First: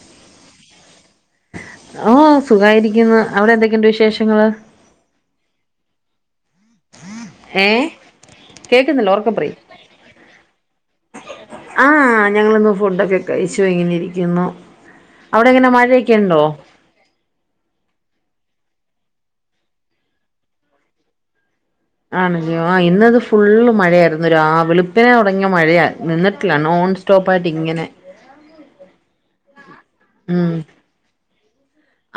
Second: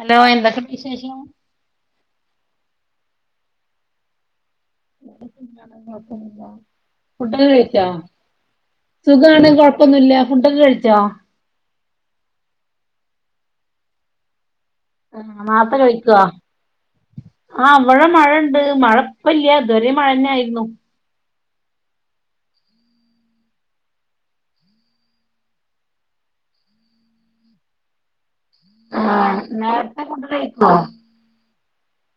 Hello എന്തൊക്കെ വിശേഷം ഓ സുഖായിരിക്കുന്നു അവിടെ എന്തൊക്കെയുണ്ട് വിശേഷങ്ങള് ഫഡക്ക കഴിച്ചാ കേക്കുന്നില്ലോ ഓർക്കപറിയ് ഫുഡൊക്കെ കഴിച്ചോ? ആഹ ഞങ്ങളിന്ന് ഫുഡൊക്കെ കഴിച്ചോ ഇങ്ങനെ ഇരിക്കുന്നു ആ അവിടെ മാത്ത എങ്ങനെ മഴയൊക്കെ കഴിക്കുവ ഉണ്ടോ ആ അവഴ മഴ ണ്ട് മഴപ്പല്ല ഇതുവരെ മഴന്നെ ആയിരുന്നു ആണല്ല്യോ ആ ഇന്നത് ഫുള്ള് മഴയായിരുന്ന ആ വെളുപ്പിനെ തുടങ്ങിയ മഴയ നിന്നിട്ടില്ലാണോ നോൺസ്റ്റോപ്പായിട്ട് ഇങ്ങനെ ആ നേരത്തെ ഫുഡ് കയിക്കോ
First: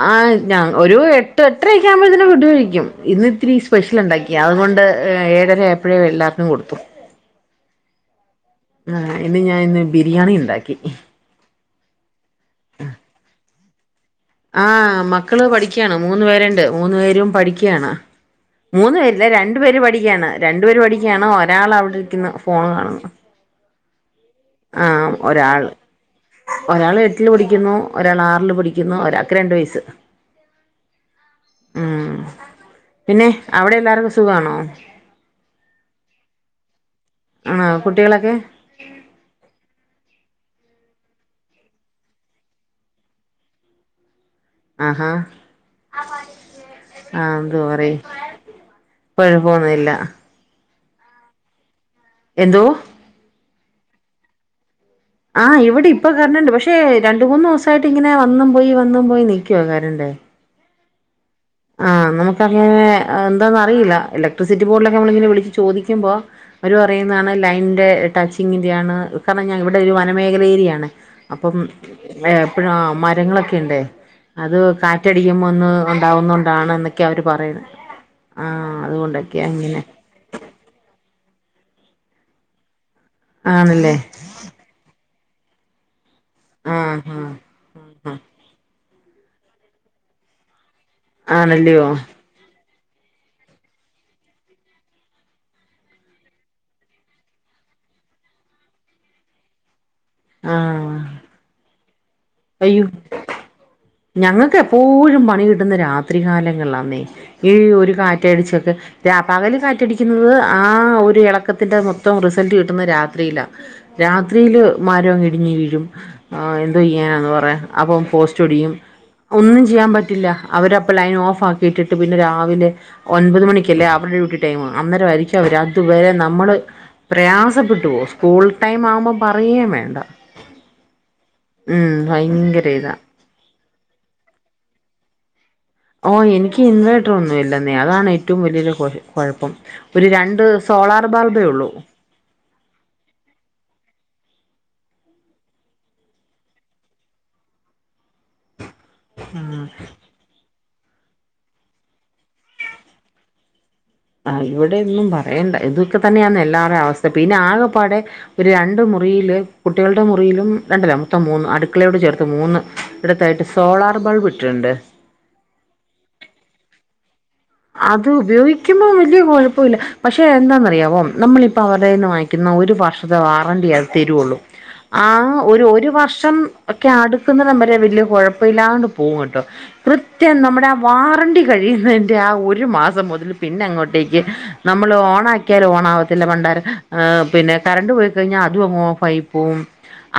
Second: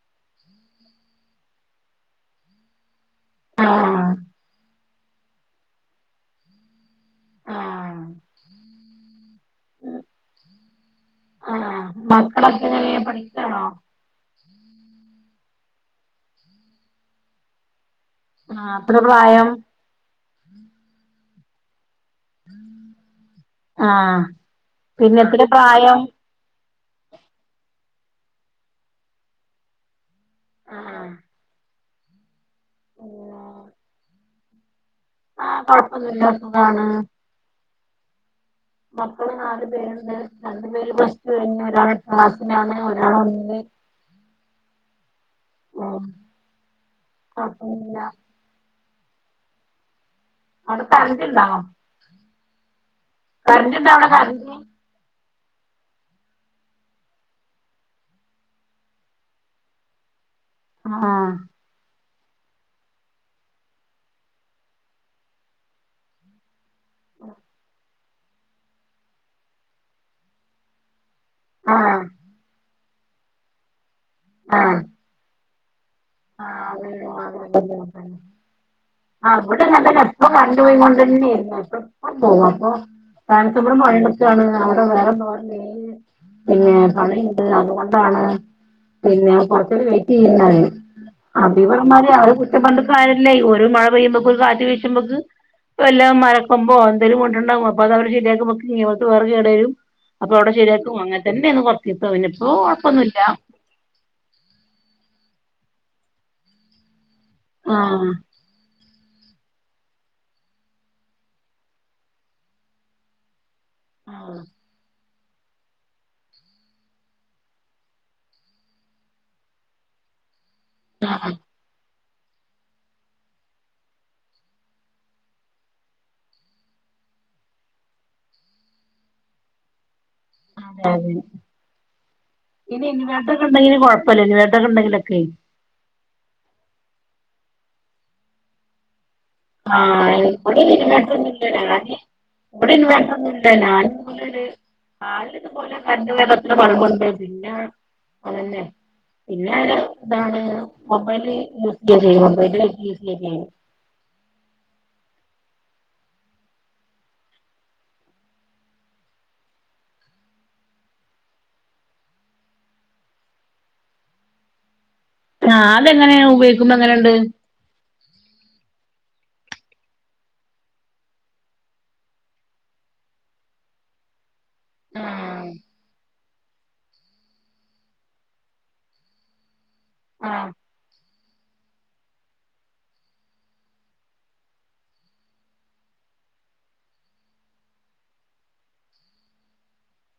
ആ് ഞാ ഒരു എട്ട് എട്ടരക്ക ആകുമ്പോത്തെന് ഫുഡ്‌ കഴിക്കും ഇന്ന് ഇത്തിരി സ്പെഷ്യൽ ആഹ് ഉണ്ടാക്കി അതുകൊണ്ട് ഏഴര എപ്പഴേ എല്ലാർനും കൊടുത്തു ആഹ് ആ ഇന്ന് ഞാൻ ഇന്ന് ബിരിയാണി ഉണ്ടാക്കി ആഹ് മക്കളൊക്കെ എങ്ങനെ പഠിക്കാണോ ആഹ മക്കള് പഠിക്കയാണ് മൂന്നു പേരുണ്ട് മൂന്ന് പേരും പഠിക്കയാണ് ആഹ് എത്ര മൂന്നു പേരില്ലേ പ്രായം? രണ്ടു പേര് പഠിക്കയാണ് രണ്ടു പേര് പഠിക്കയാണ് ഒരാൾവിടെ ഫോണ് കാണുന്നു ആഹ ആഹ് ഒരാള് ഒരാള് എട്ടില് പടിക്കുന്നു ഒരാൾ ആറിൽ പടിക്കുന്നു ഒരാക്ക് രണ്ട് വയസ്സ് ആഹ് ഉം പിന്നെ അവിടെ എല്ലാർക്കും സുഖാണോ ആ കൊഴപ്പന്നില്ലാത്തതാണ് ആ കുട്ടികളൊക്കെ മക്കള് നാലു പേരുണ്ട് രണ്ടു പേര് പ്ലസ് ടു കഴിഞ്ഞ ഒരാ ക്ലാസിലാണ് ഒരാള് ഒന്നി ഉം ആഹാ ആഹ എതു പറ കൊഴപ്പൊന്നുല്ല പഴു പോന്നില്ല അവിടത്തെണ്ടണ്ടോ എന്തോ കറണ്ട്ണ്ടാ അവിടെ കറണ്ട് ആഹ് ഇവിടെ ഇപ്പൊ കഞ്ഞിണ്ട് പക്ഷെ രണ്ട മൂന്ന് ദിവസായിട്ട് ഇങ്ങനെ വന്നും പോയി വന്നും പോയി നിക്കുവ കരണ്ടേ ആഹ് ആഹ് നമുക്കങ്ങനെ എന്താന്നന്ന് അറിയില്ല ഇലക്ട്രിസിറ്റി ബോർഡിലൊക്കെ നമ്മള ഇനെ വിളിച്ചു ചോദിക്കുമ്പോ അവരു പറയാ ണ് ലൈനിന്റെ ടച്ചിങ്ങിന്റെ ആണ് കാരണം ഞാൻ ഇവിടെ ഒരു വനമേഖല ഏരിയാണ് അപ്പം ആഹ് എപ്പോഴ മരങ്ങളൊക്കെ ഉണ്ട് അത് കാറ്റടിക്കുമ്പോൾ ഉണ്ടാകുന്ന ആ ആഹ് ആ അതുകൊണ്ടൊക്കെയാ അവിടെ ഇങ്ങനെ നല്ല എപ്പ കണ്ടുപോയിക കൊണ്ട്ന്നെ പിന്നപ്പം പോവാ അപ്പൊ കനത്തപ്പുറം ആണല്ലേ മഴണക്കാണ് അവിടെ വേറെന്ത പിന്നെ ആഹ് ആഹ് പണിണ്ട് അതുകൊണ്ടാണ് പിന്നെ കൊറച്ച വെയിറ്റ് ചെയ്യുന്ന ആണല്ലയോ അതിവിടെമാതിരി ആരും കുറ്റം പണ്ടക്ക ആയല്ല ഒരു മഴ പെയ്യുമ്പൊക്ക ഒരു കാറ്റ് വീശുമ്പോത്തെക്ക് എല്ലാം മരക്കുമ്പോ എന്തേലും കൊണ്ടുണ്ടകും അപ്പൊ അത് അവര് ശരിയാക്കുമ്പക്ക ഇങ്ങത്ത് വേറെ കേട വരും അപ്പൊ അവിടെ ആഹ് ശരിയാക്കും അങ്ങനത്തന്നെന്ന് കൊറത്തിത്ത ഇനി ഇപ്പോ അയ്യോ കൊഴപ്പൊന്നുമല്ല ഞങ്ങൾക്ക് എപ്പോഴും പണി കിട്ടുന്ന രാത്രി കാലങ്ങളാന്നേ ഈ ഒരു ആഹ് കാറ്റടിച്ചൊക്കെ രാ പകൽ കാറ്റടിക്കുന്നത് ആ ഒരു ഇളക്കത്തിൻ്റെ മൊത്തം റിസൾട്ട് കിട്ടുന്നത് രാത്രിയിലാണ് ആഹ് രാത്രിയില് മര കി കുടിഞ്ഞഞ് വീഴും എന്തോ ചെയ്യാനാെന്ന് പറുക അപ്പം പോസ്റ്റ് ഒടിയും ഒന്നും ചെയ്യാൻ പറ്റില്ല അവരപ്പ ലൈൻ ഓഫ് ആക്കിട്ടി പിന്നെ രാവിലെ ഒൻപത് മണക്ക്ല്ലേ അവരുടെ ഡ്യൂട്ടി ടൈം അന്നേര ആയിരിക്കും അവര് അതുവരെ നമ്മള് പ്രയാസപ്പെട്ടുുവോ സ്കൂൾ ടൈം ആവുമ്പോ പറയം വേണ്ട അതെ അതെ ഉം ഭയങ്കര ഇതാ ണ്ടെങ്കിലും കൊഴപ്പമല്ല ഇ വേതൊക്കെണ്ടെങ്കിലൊക്കെ ഓ എനിക്ക് ഇൻവേർട്ടർ ഒന്നും ഇല്ലെന്നേ അതാണ് ഏറ്റവും വലിയൊരു കുഴപ്പം ഒരു രണ്ട് ഇവിടെ സോളാർ ഇൻവേട്ടറൊന്നു ബൾബേ ഇല്ല ഉള്ളൂ ഞാന് ഇവിടെ ഇൻവേട്ട കൊന്നുല്ല ഞാന് അന ക പോലെ കറൻ്റ് പോയാൽ കത്ത്ണ ബൾബുണ്ട്പിന്ന അതന്നെ പിന്നെ അ ഇതാണ് മൊബൈല് യൂസ് ചെയ ചെയ്യും മൊബൈല യൂസ് ചെയ്യ ചെയ്യും ആ ഇവിടെൊന്നും പറയണ്ട ഇതൊക്കെ തന്നെയാണ് എല്ലാരു അവസ്ഥ പിന്നെ ആകെപ്പാടെ ഒരു രണ്ട മുറി മുറി കുട്ടികളുടെ മുറിയിലും രണ്ടല്ല മൊത്തം മൂന്ന് അടുക്കളയോട് ചേർത്ത് മൂന്ന് ഇടത്തായിട്ട് സോളാർ ബൾബ് ഇട്ടിട്ടുണ്ട് ആ അതെങ്ങനെയ ഉപയോഗിക്കുമ്പോ എങ്ങനെയുണ്ട് അത് ഉപയോഗിക്കുമ്പോൾ വലിയ കുഴപ്പമില്ല പക്ഷേ എന്താെന്നറിയാവോ നമ്മളിപ്പോൾ അവരുടെന്ന് വാങ്ങിക്കുന്ന ഒരു വർഷത്തെ വാറണ്ടിത് തരുുള്ളൂ ആ ആഹ് ഒരു ഒരു വർഷം ഒക്കെ അടുക്കുന്ന നമ്പര് വല്ിയ കുഴപ്പ ഇില്ലാണ്ട് പോകും കേട്ടോ കൃത്യം ആഹ് നമ്മുടെ ആ വാറണ്ടി കഴിയുന്ന ആ ഒരു മാസം മുതൽ പിന്നെ അങ്ങോട്ടേക്ക് നമ്മൾ ഓണക്കിയാൽ ഓണ ആവത്തില്ല പണ്ട പിന്നെ കറണ്ട് പോയി കഴിഞ്ഞാൽ അത് അതുങ്ങ് ഓഫ് ആയി പോവും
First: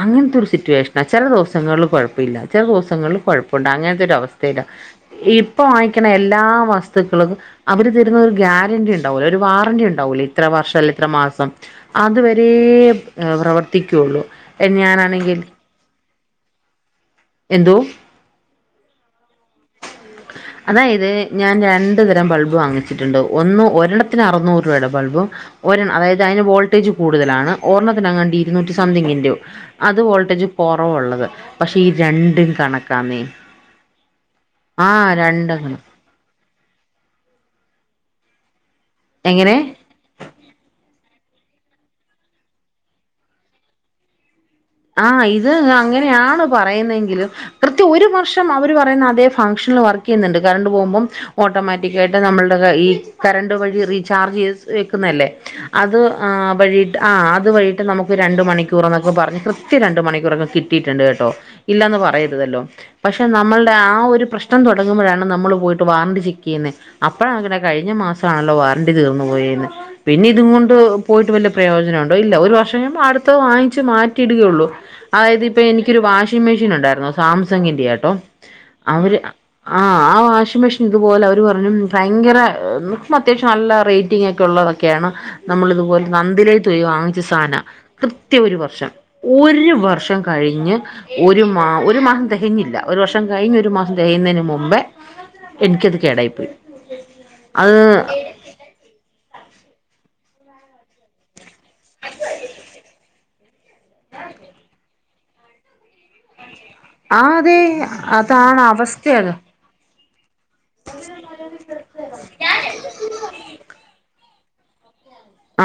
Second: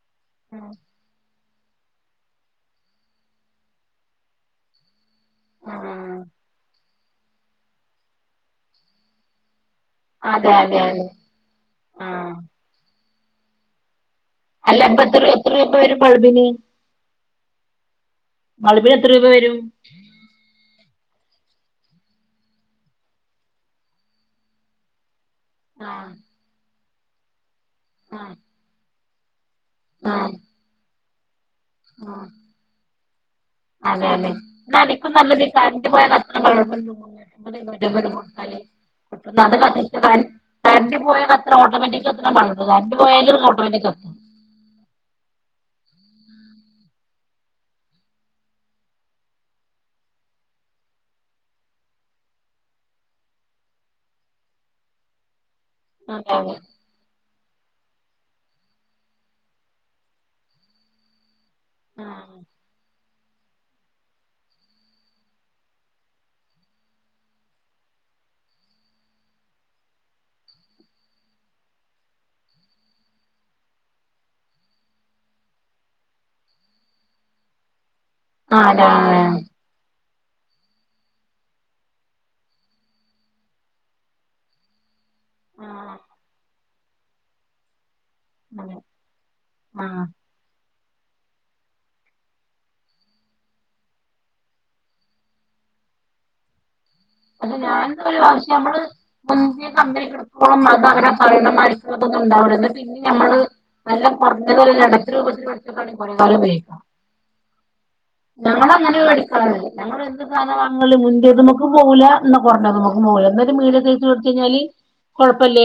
അങ്ങനത്തെ ഒരു ആഹ് സിറ്റുവേഷന ചില ദിവസ ങ്ങളിൽ കുഴപ്പില്ല ചെല ദിവസങ്ങളിൽ കുഴപ്പുണ്ട് അങ്ങനത്തെ ഒരു അവസ്ഥയിലഇപ്പൊ വാങ്ങിക്കുന്ന ആഹ് എല്ലാ വസ് വസ്തുക്കൾ അവര് തരുന്ന ഒരു ഗ്യാരണ്ടിണ്ടാവല്ലോ ഒരു വാറണ്ടി ഉണ്ട ഉണ്ടാവുലെ ഇത്ര അതെ അതെ വർഷല്ലേ അതെ ഇത്ര മാസം അത് ആഹ് വരെ പ്രവർത്തിക്കുള്ളൂ അല്ല പ്പാ എത്രൂപ ഞാനാണെങ്കിൽ എത്ര രൂപപ്പ വരും ഒരു ബൾബിന് ബൾബിന് എത്ര രൂപ വരും അതാ യിത് ഞാൻ രണ്ടു തരം ബൾബ് വാങ്ങിച്ചിട്ടുണ്ട് ഒന്ന് ഒരിണ്ണത്തിന് അറുനൂറ് രൂപയുടെ ബൾബും ഒരെണ്ണം ആഹ് അതായത് അതിന് വോൾട്ടേജ് കൂടുതലാണ് ഒരെണ്ണത്തിന്, ആഹ് എങ്ങാണ്ട് ഇരുന്നൂറ്റി സംതിംഗ് ൻ്റു അത് ആഹ് വോൾട്ടേജ് കുറവുള്ളത് പക്ഷെ ഈ ആഹ് രണ്ടും കണക്കാന്നേ അതെ അതെ ആഹ് അതിക്കും നല്ലത് രണ്ടെണ്ണം കറൻ്റ് പോയ കത്തുന്ന ബൾബല്ലെ എങ്ങനെ [inaudible] കറെൻ്റ് പോയാൽ കത്തുന്ന ഒട്ടോമറ്റിക് കത്തുന്ന ബൾബ് കറൻ്റ് പോയാലും ഓട്ടോമേറ്റിക്കായ് കത്തും ആ ഇത് അങ്ങനെയാണ് പറയുന്നതെങ്കിലും കൃത്യം ഒരു വർഷം അവര് പറയുന്ന അതേ ഫംഗ്ഷൻ വർക്ക് ചെയ്യുന്നുണ്ട് കറണ്ട് പോകുമ്പോൾ ഓട്ടോമാറ്റിക്ക് ആയിട്ട് നമ്മളുടെ ഈ കറണ്ട് വഴി റീചാർജ് ചെയ് വെക്കുന്നതല്ലേ അത് അതെ വഴിട്ട് ആ അത് വഴിട്ട് നമുക്ക് രണ്ട് മണിക്കൂർ എന്നൊക്കെ പറഞ്ഞ് കൃ കൃത്യം രണ്ട് മണിക്കൂറൊക്കെ കിട്ടിയിട്ടുണ്ട് കേട്ടോ ഇല്ലാന്ന് പറയരുതല്ലോ പക്ഷെ നമ്മളുടെ ആ ഒരു പ്രശ്നം തുടങ്ങുമ്പോഴാണ് നമ്മൾ പോയിട്ട് വാറണ്ടി ചെക്ക് ചെയ്യുന്നത് അപ്പോഴ അങ്ങനെ കഴിഞ്ഞ മാസണല്ലോ വാറണ്ടി തീർന്ന് പോയെന്ന് പിന്നെ ഇതും കൊണ്ട് പോയിട്ട് വലിയ പ്രയോജനണ്ടോ ഇല്ല ഒരു വർഷം അടുത്ത വാങ്ങിച്ച് മാറ്റിയിടുകയുള്ളു അതായത് ഇപ്പോ എനിക്കൊരു വാഷിംഗ് മെഷീൻ ഉണ്ടായിരുന്നു സാംസങ്ങിൻ്റെ ആയിരു കേട്ടോ അതെ അവര് ആഹ് ആ ആ വാഷിംഗ് മെഷീൻ ഇതുപോലെ അവർ പറഞ്ഞു ഭയങ്കര അത്യാവശ്യം നല്ല റേറ്റിംഗ് ഒക്കെ ഉള്ളതൊക്കെയാണ് ആഹ് നമ്മളിതുപോലെ നന്തിലയാത്ത് പോയി വാങ്ങിച്ച സാധന കൃത്യ ഒരു അതെ വർഷം ഒരു ആഹ് വർഷം കഴിഞ്ഞ് ഒരു മാ ഒരു മാസം തികഞ്ഞില്ല ഒരു വർഷം കഴിഞ്ഞ് ഒരു മാസം തികുന്നതിന് മുമ്പേ എനിക്കത് കേടായി പോയി [inaudible] [inaudible] [inaudible] ആ അതെ അതാണ് ഞങ്ങള് ഞങ്ങനെ അവസ്ഥയത് വേടിക്കണത് ഞങ്ങൾ എന്ത് സാധനമാണെങ്കിലും മുൻന്തേ തിമ്മക്ക്പോ [inaudible]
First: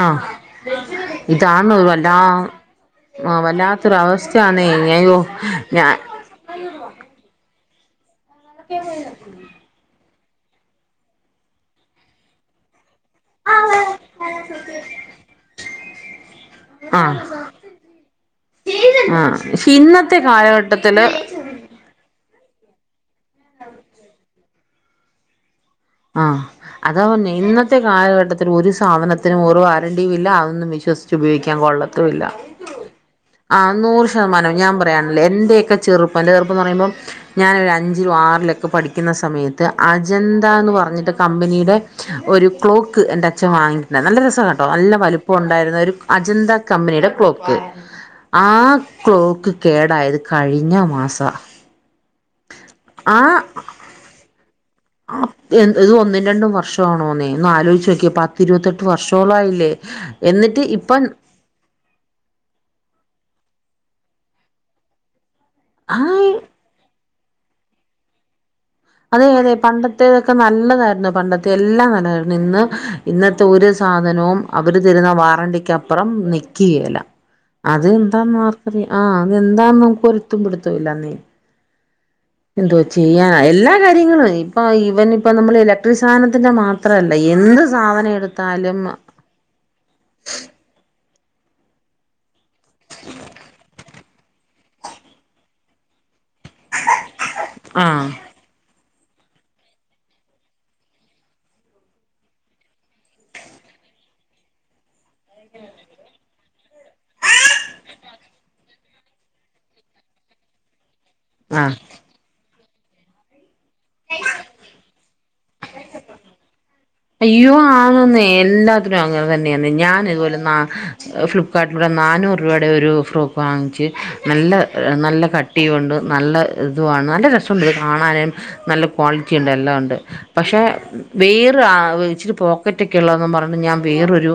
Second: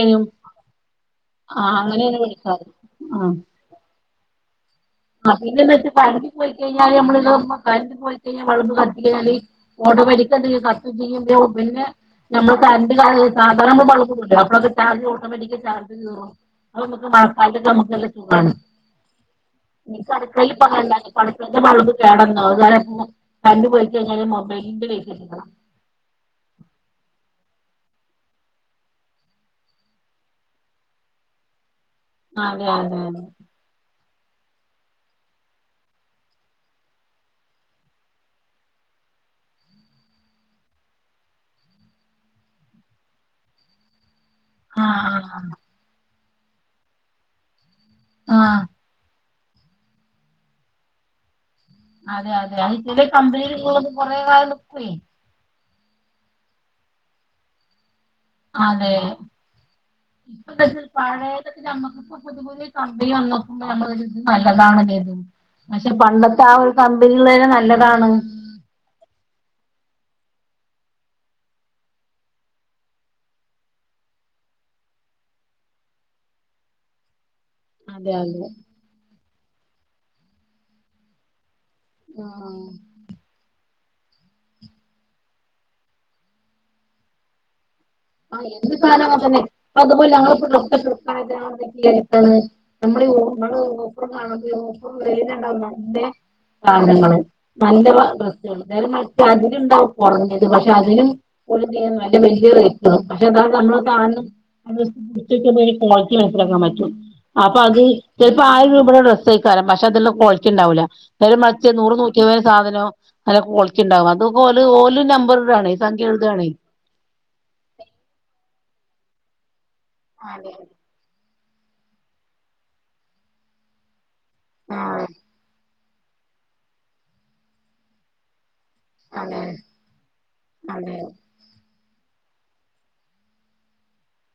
ആ ആ ഇതാണ് അങ്ങനെയ വല്ലാ വേടിക്കാറ് ആ വല്ലാത്തൊരു അവസ്ഥയാന്നേ അയ്യോ പിന്നെ എന്തെന്ന് വെച്ചാല ഞാൻ കറൻ്റ് പോയി കഴിഞ്ഞാൽ നമ്മള് ആ [unintelligible] [inaudible] [inaudible] [inaudible] ആ ഇന്നത്തെ കാലഘട്ടത്തില് [inaudible] [inaudible] ആ അതാപന്നെ ഇന്നത്തെ കാലഘട്ടത്തിൽ ഒരു സാധനത്തിനും ഒരു വാറണ്ടിയും ഇല്ല അതൊന്നും വിശ്വസിച്ച് ഉപയോഗിക്കാൻ കൊള്ള തും ഇല്ല അതെ അതെ അതെ ആ നൂ റു. ശതമാനം ഞാൻ പറയാണോ എന്റെ യൊക്കെചെറുപ്പ് എന്റെ ചെറുപ്പ എന്ന് പറയുമ്പോൾ ഞാനൊരു അഞ്ചുലും ആറിലൊക്കെ പഠിക്കുന്ന സമയത്ത് അജന്ത ന്ന് പറഞ്ഞിട്ട് കമ്പനിയുടെ ഒരു ക്ലോക്ക് എന്റെ അച്ഛൻ വാങ്ങിയിട്ട് നല്ല രസ കേട്ടോ നല്ല ആഹ് വലുപ്പം ആഹ് ഉണ്ടായിരുന്ന ഒരു അജന്ത കമ്പനിയുടെ ക്ലോക്ക് ആ ആഹ് ക്ലോക്ക് കേടായത് കഴിഞ്ഞ മാസ [inaudible] ഇത് ഒന്നും രണ്ടും വർഷമാണോന്നേ ഒന്ന് ആലോചിച്ച് നോക്കിയ അതെ ഇപ്പ എന്നിട്ട് ഇപ്പം പഴയതൊക്കെ നമ്മക്കിപ്പോ പുതിയ പുതിയ [unintelligible] നല്ലതാണ്കരുതും പക്ഷെ ആ പണ്ടത്തെ ആ ഒരുക ള്ളരെെ നല്ലതാണ് അതെ അതെ പണ്ടത്തേതൊക്കെ നല്ലതായിരുന്നു പണ്ടത്തെ എല്ലാം നല്ലതായിരുന്നു ഇന്ന് ഇന്നത്തെ ഒരുസ സാധനവും അവര് തരുന്ന വാറണ്ടിക്കപ്പുറം നിക്കേല്ല അത് അതെ എന്താന്ന് അതെ മാർക്കറിയ ആഹ് അതെന്താന്ന് നമക്ക് ഒരുത്തും പിടുത്തല്ലന്നീ ആഹ് എന്തോ ചെയ്യാന എല്ല കാര്യങ്ങള് ഇപ്പൊ ഇവൻ ഇപ്പ നമ്മൾ ഇലക്ട്രിക് സാധനത്തിന്റെ മാത്രല്ല എന്ത് സാധനം ആഹ് എന്ത് എടുത്താലും കാണോ അതന്നെ അതുപോലെ ഞങ്ങ ഇപ്പൊ ണ് [inaudible] നമ്മള് ഓപ്പറ ഇങ്ങൾ ഓഫർ ഓഫർഇല്ലേല് നല്ലേ പാങ്ങള് ന ആഹ് [unintelligible] പെ അതിനുണ്ടാവും കുറഞ്ഞത് പക്ഷെ അതിനും പോലെ ചെയ്യല്ല വലിയ റേ പക്ഷെ അതായത് നമ്മള് കാണും ഉച്ചയ്ക്ക് എന്തെങ്കിലും [inaudible] ൻ പറ്റും അപ്പൊ അത് ചെലപ്പോ ആയിരം രൂപയുടെ ഡ്രസ്സ്യേ യിക്കാരം പക്ഷെ അതെല്ലാം ക്വാളിറ്റി ഉണ്ടാവൂല്ല ഓല് മളിച്ച ആഹ് നൂറ് നൂറ്റിയപൻ്റെ സാധനൊ നല്ല കൊളിറ്റി ഉണ്ടാവും അത് ഓല് നമ്പർ [unintelligible] സജ്ജി എയ്താണെ അയ്യോ ആണന്നേ എല്ലാത്തിനും അങ്ങനെ തന്നെയന്ന് ഞാന് ഇതുപോലെ അതെ ഫ് കാട്ട ഇവിടെ നാനൂറ് രൂപയുടെ ഒരു ഫ്രോക്ക് വാങ്ങിച്ച് നല്ല ആഹ് നല്ല കട്ട് ചെയ്തുകൊണ്ട് നല്ല ഇതുവാണ് നല്ല രസൊണ്ടത് കാണാന് നല്ല ക്വാളിറ്റി അതെ ഉണ്ട് എല്ലാം ഉണ്ട് പക്ഷെ അതെ വെ ഇച്ചിരി പോക്കറ്റൊക്കെ ഉള്ളതാന്ന് പറഞ്ഞ് ഞാൻ വേറൊരു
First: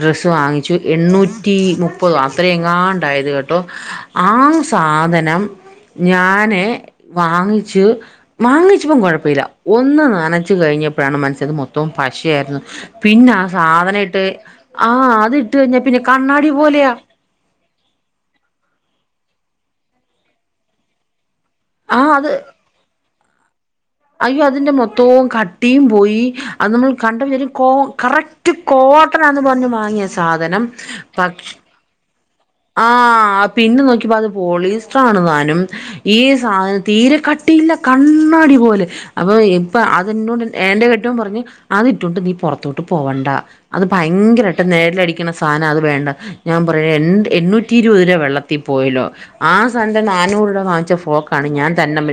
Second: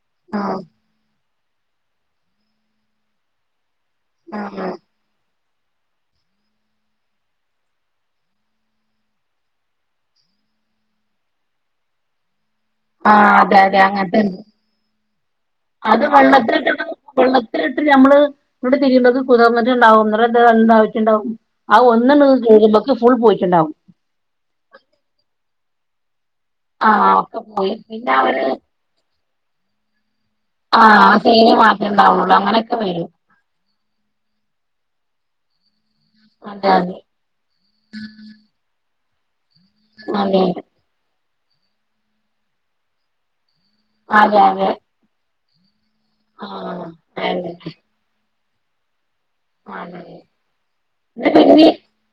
ഡ്രസ്സ് ആഹ് വാങ്ങിച്ചു എണ്ണൂ നൂറ്റി മുപ്പതും അത്ര എങ്ങാണ്ടായത് കേട്ടോ ആഹ് സാധനം ഞാന് വാങ്ങിച്ചു മാങ്ങിച്ചപ്പം കൊഴപ്പില്ല ഒന്ന് നനച്ച് ക കഴിഞ്ഞപ്പോഴാണ് മനസ്ത് മൊത്തം പശിയായിരുന്നു പിന്നെ ആഹ് അതെ അതെ സാധനയിട്ട് അങ്ങനത്തെണ്ട് ആഹ് അത് വെള്ളത്തിലിട്ട വെള്ളത്തിലിട്ട് നഞമ്മള് തിരു കുതന്നിട്ടുണ്ടാവും [unintelligible] ണ്ടാവും ആ ഒന്ന [unintelligible] സ്കൂൾ പോയിട്ടുണ്ടാവും അയ്യോ അതിന്റെ മൊത്തവും കട്ടിയും പൂയി അത് നമ്മൾ ആഹ് ഒക്കെ കണ്ടും കോ പോയി പിന്നെ അവര് കറക്റ്റ് കോട്ടൺ ആന്ന് പറഞ്ഞ് വാങ്ങിയ സാധനം അയിൻ പക്ഷ മാത്രം ഉണ്ടാവോ ആഹ് പിന്നെ നോക്കിയപ്പോ അത് പോളീസ്റ്റർ ആണ് താനും ഈ അതെ സാധനം അതെ തീരെ കട്ടിയില്ല കണ്ണാടി പോലെ അപ്പൊ അപ്പ അതെ അതോണ്ട് എന്റെ കെട്ടിയോൻ പറഞ്ഞ് അത്ട്ടുകൊണ്ട് നീ പുറത്തോട്ട് പോവണ്ട അത് അതെ ഭയങ്കരമായിട്ട് അതെ നേരില അടിക്കണ സാധനം അത് വേണ്ട ഞാൻ ആഹ് പറയ അതെ എണ്ണൂറ്റി ഇരുപത് വെള്ളത്തി ത്തി പോയിലോ ആ സാറിന്റെ അതെ നാനൂറു രൂപ വാങ്ങിച്ച ന്നാ ഫോക്ക ആണ് പിന്നെ ഞാൻ തന്ന [unintelligible]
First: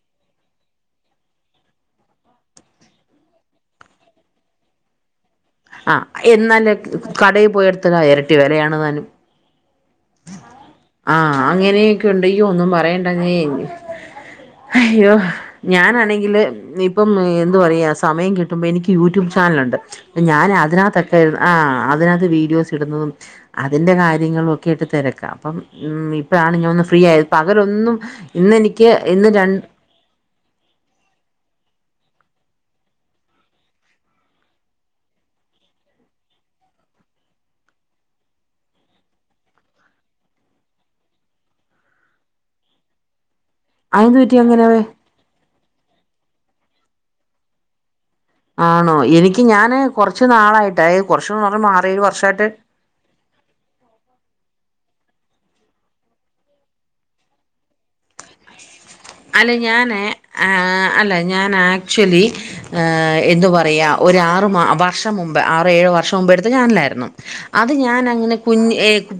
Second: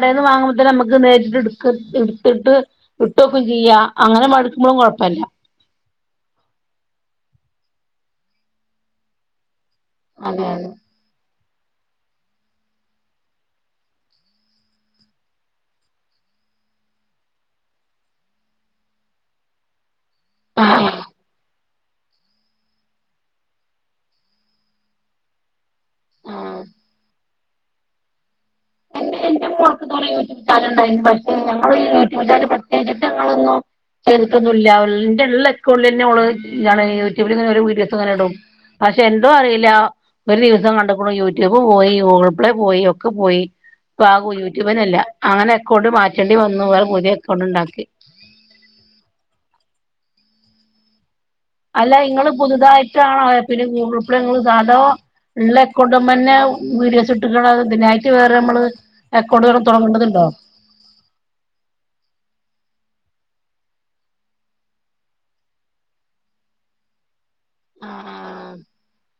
അവിന്ന് വാങ്ങുമ്പേതന്നെ നമ നേരിട്ട് എടുത്തിട്ട് ഇട്ട്ക്ക ചെയ്യാം അങ്ങനെ മടുക്കുമ്പോഴും വല്ല ആ എന്നാലേ കടയിൽ പോയെടുത്തല്ല ഇരട്ടി വിലയാണ് താനും അതെയ അതെ ആ അങ്ങനെയൊക്കെ ഉണ്ട്യ്യോ ഒന്നും പറയണ്ട അയ്യോ ഞാനാണെങ്കില് ഇപ്പം എന്താ പറയാ സമയം കിട്ടുമ്പോ എനിക്ക് യൂട്യൂബ് ചാനലുണ്ട് ഞാന് അതിനകത്തൊക്കെ ആ അതിനകത്ത് വീഡിയോസ് ഇടുന്നതും അതിൻ്റെ കാര്യങ്ങളുംക് കേട്ട് തിരക്കാം അപ്പം ഇപ്പഴാണ് ആഹ് ഞാൻ ഒന്ന് ഫ്രീ ആയത് പകലൊന്നും ഇന്നെനിക്ക് എന്റെ ഇന്ന് എന്റെ രണ്ട് ഉമ്മാക്ക് [unintelligible] സ്ഥലം ഉണ്ടായിരുന്നു പക്ഷെ [unintelligible] ചെർക്കൊന്നുമില്ല അവന്റെ ഉള്ള അക്കൗണ്ടിൽ തന്നെമ്മള് ഇണ് യൂട്യൂബിൽ ഇങ്ങനെ വീഡിയോസ് ഇങ്ങനെ ഇടും പക്ഷെ എന്തോ അറിയില്ല ഒരു ദിവസം കണ്ട കൂ യൂട്യൂബ് പോയി ഗൂഗിൾ പ്ലേ പോയി ഒക്കെ പോയി ഗ അതെന്തു പറ്റി അങ്ങനെ യൂട്യൂബിനല്ല അങ്ങനെ അക്കൗണ്ട് മാറ്റേണ്ടി വന്നു വേറെ പുതിയ അക്കൗണ്ട് ഉണ്ടാക്കി ആണോ എനിക്ക് ഞാന് കൊറച്ചു നാളായിട്ടയി അല്ല ഇങ്ങള്ൾ പുതുതായിട്ടാണോ പിന്നെ ഗപ്പടെ നിങ്ങ സാധോ ഉള്ള എക്കൗണ്ട് മ്മതന്നെ വീഡസ് ഇട്ടക്കണ ഇതിനായിട്ട് വേറെ നമ്മള് അക്കൗണ്ട് അല്ല വേറെ ഞാന് തൊടങ്ങേണ്ടതുണ്ടോ? അല്ല ഞാൻ ആക്ച്വലി എന്തു പറയുക ഒരുരാറ് മാ വർഷം മുമ്പ് ആറ് ഏഴ് വർഷം മുമ്പ് എടുത്ത് ഞാനിലായിരുന്നു അത് ഞാൻ ആഹ് അങ്ങനെ കുഞ്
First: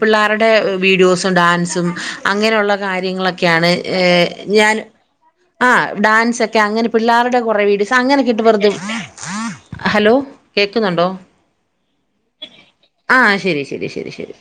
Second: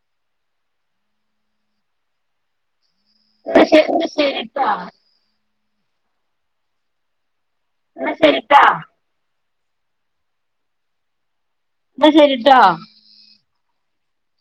പിള്ളേരുടെ വീഡിയോസും ഡാൻസും അങ്ങനെയുള്ള ആഹ് എന്നാ കാര്യങ്ങളൊക്കെയാണ് ശെ എന്നാ ശരിട്ടോ ഞാൻ ആ ഡാൻസ്ക്കെ അങ്ങനെ പിള്ളേരുടെ കൊറെ വീഡയോസ് എന്നാ അങ്ങനെക്കെട്ട് ശരിട്ടോ വെറുതും ഹലോ കേൾക്കുന്നുണ്ടോ ന്നാ ശരിട്ടാ ആ ശരി ശരി ശരി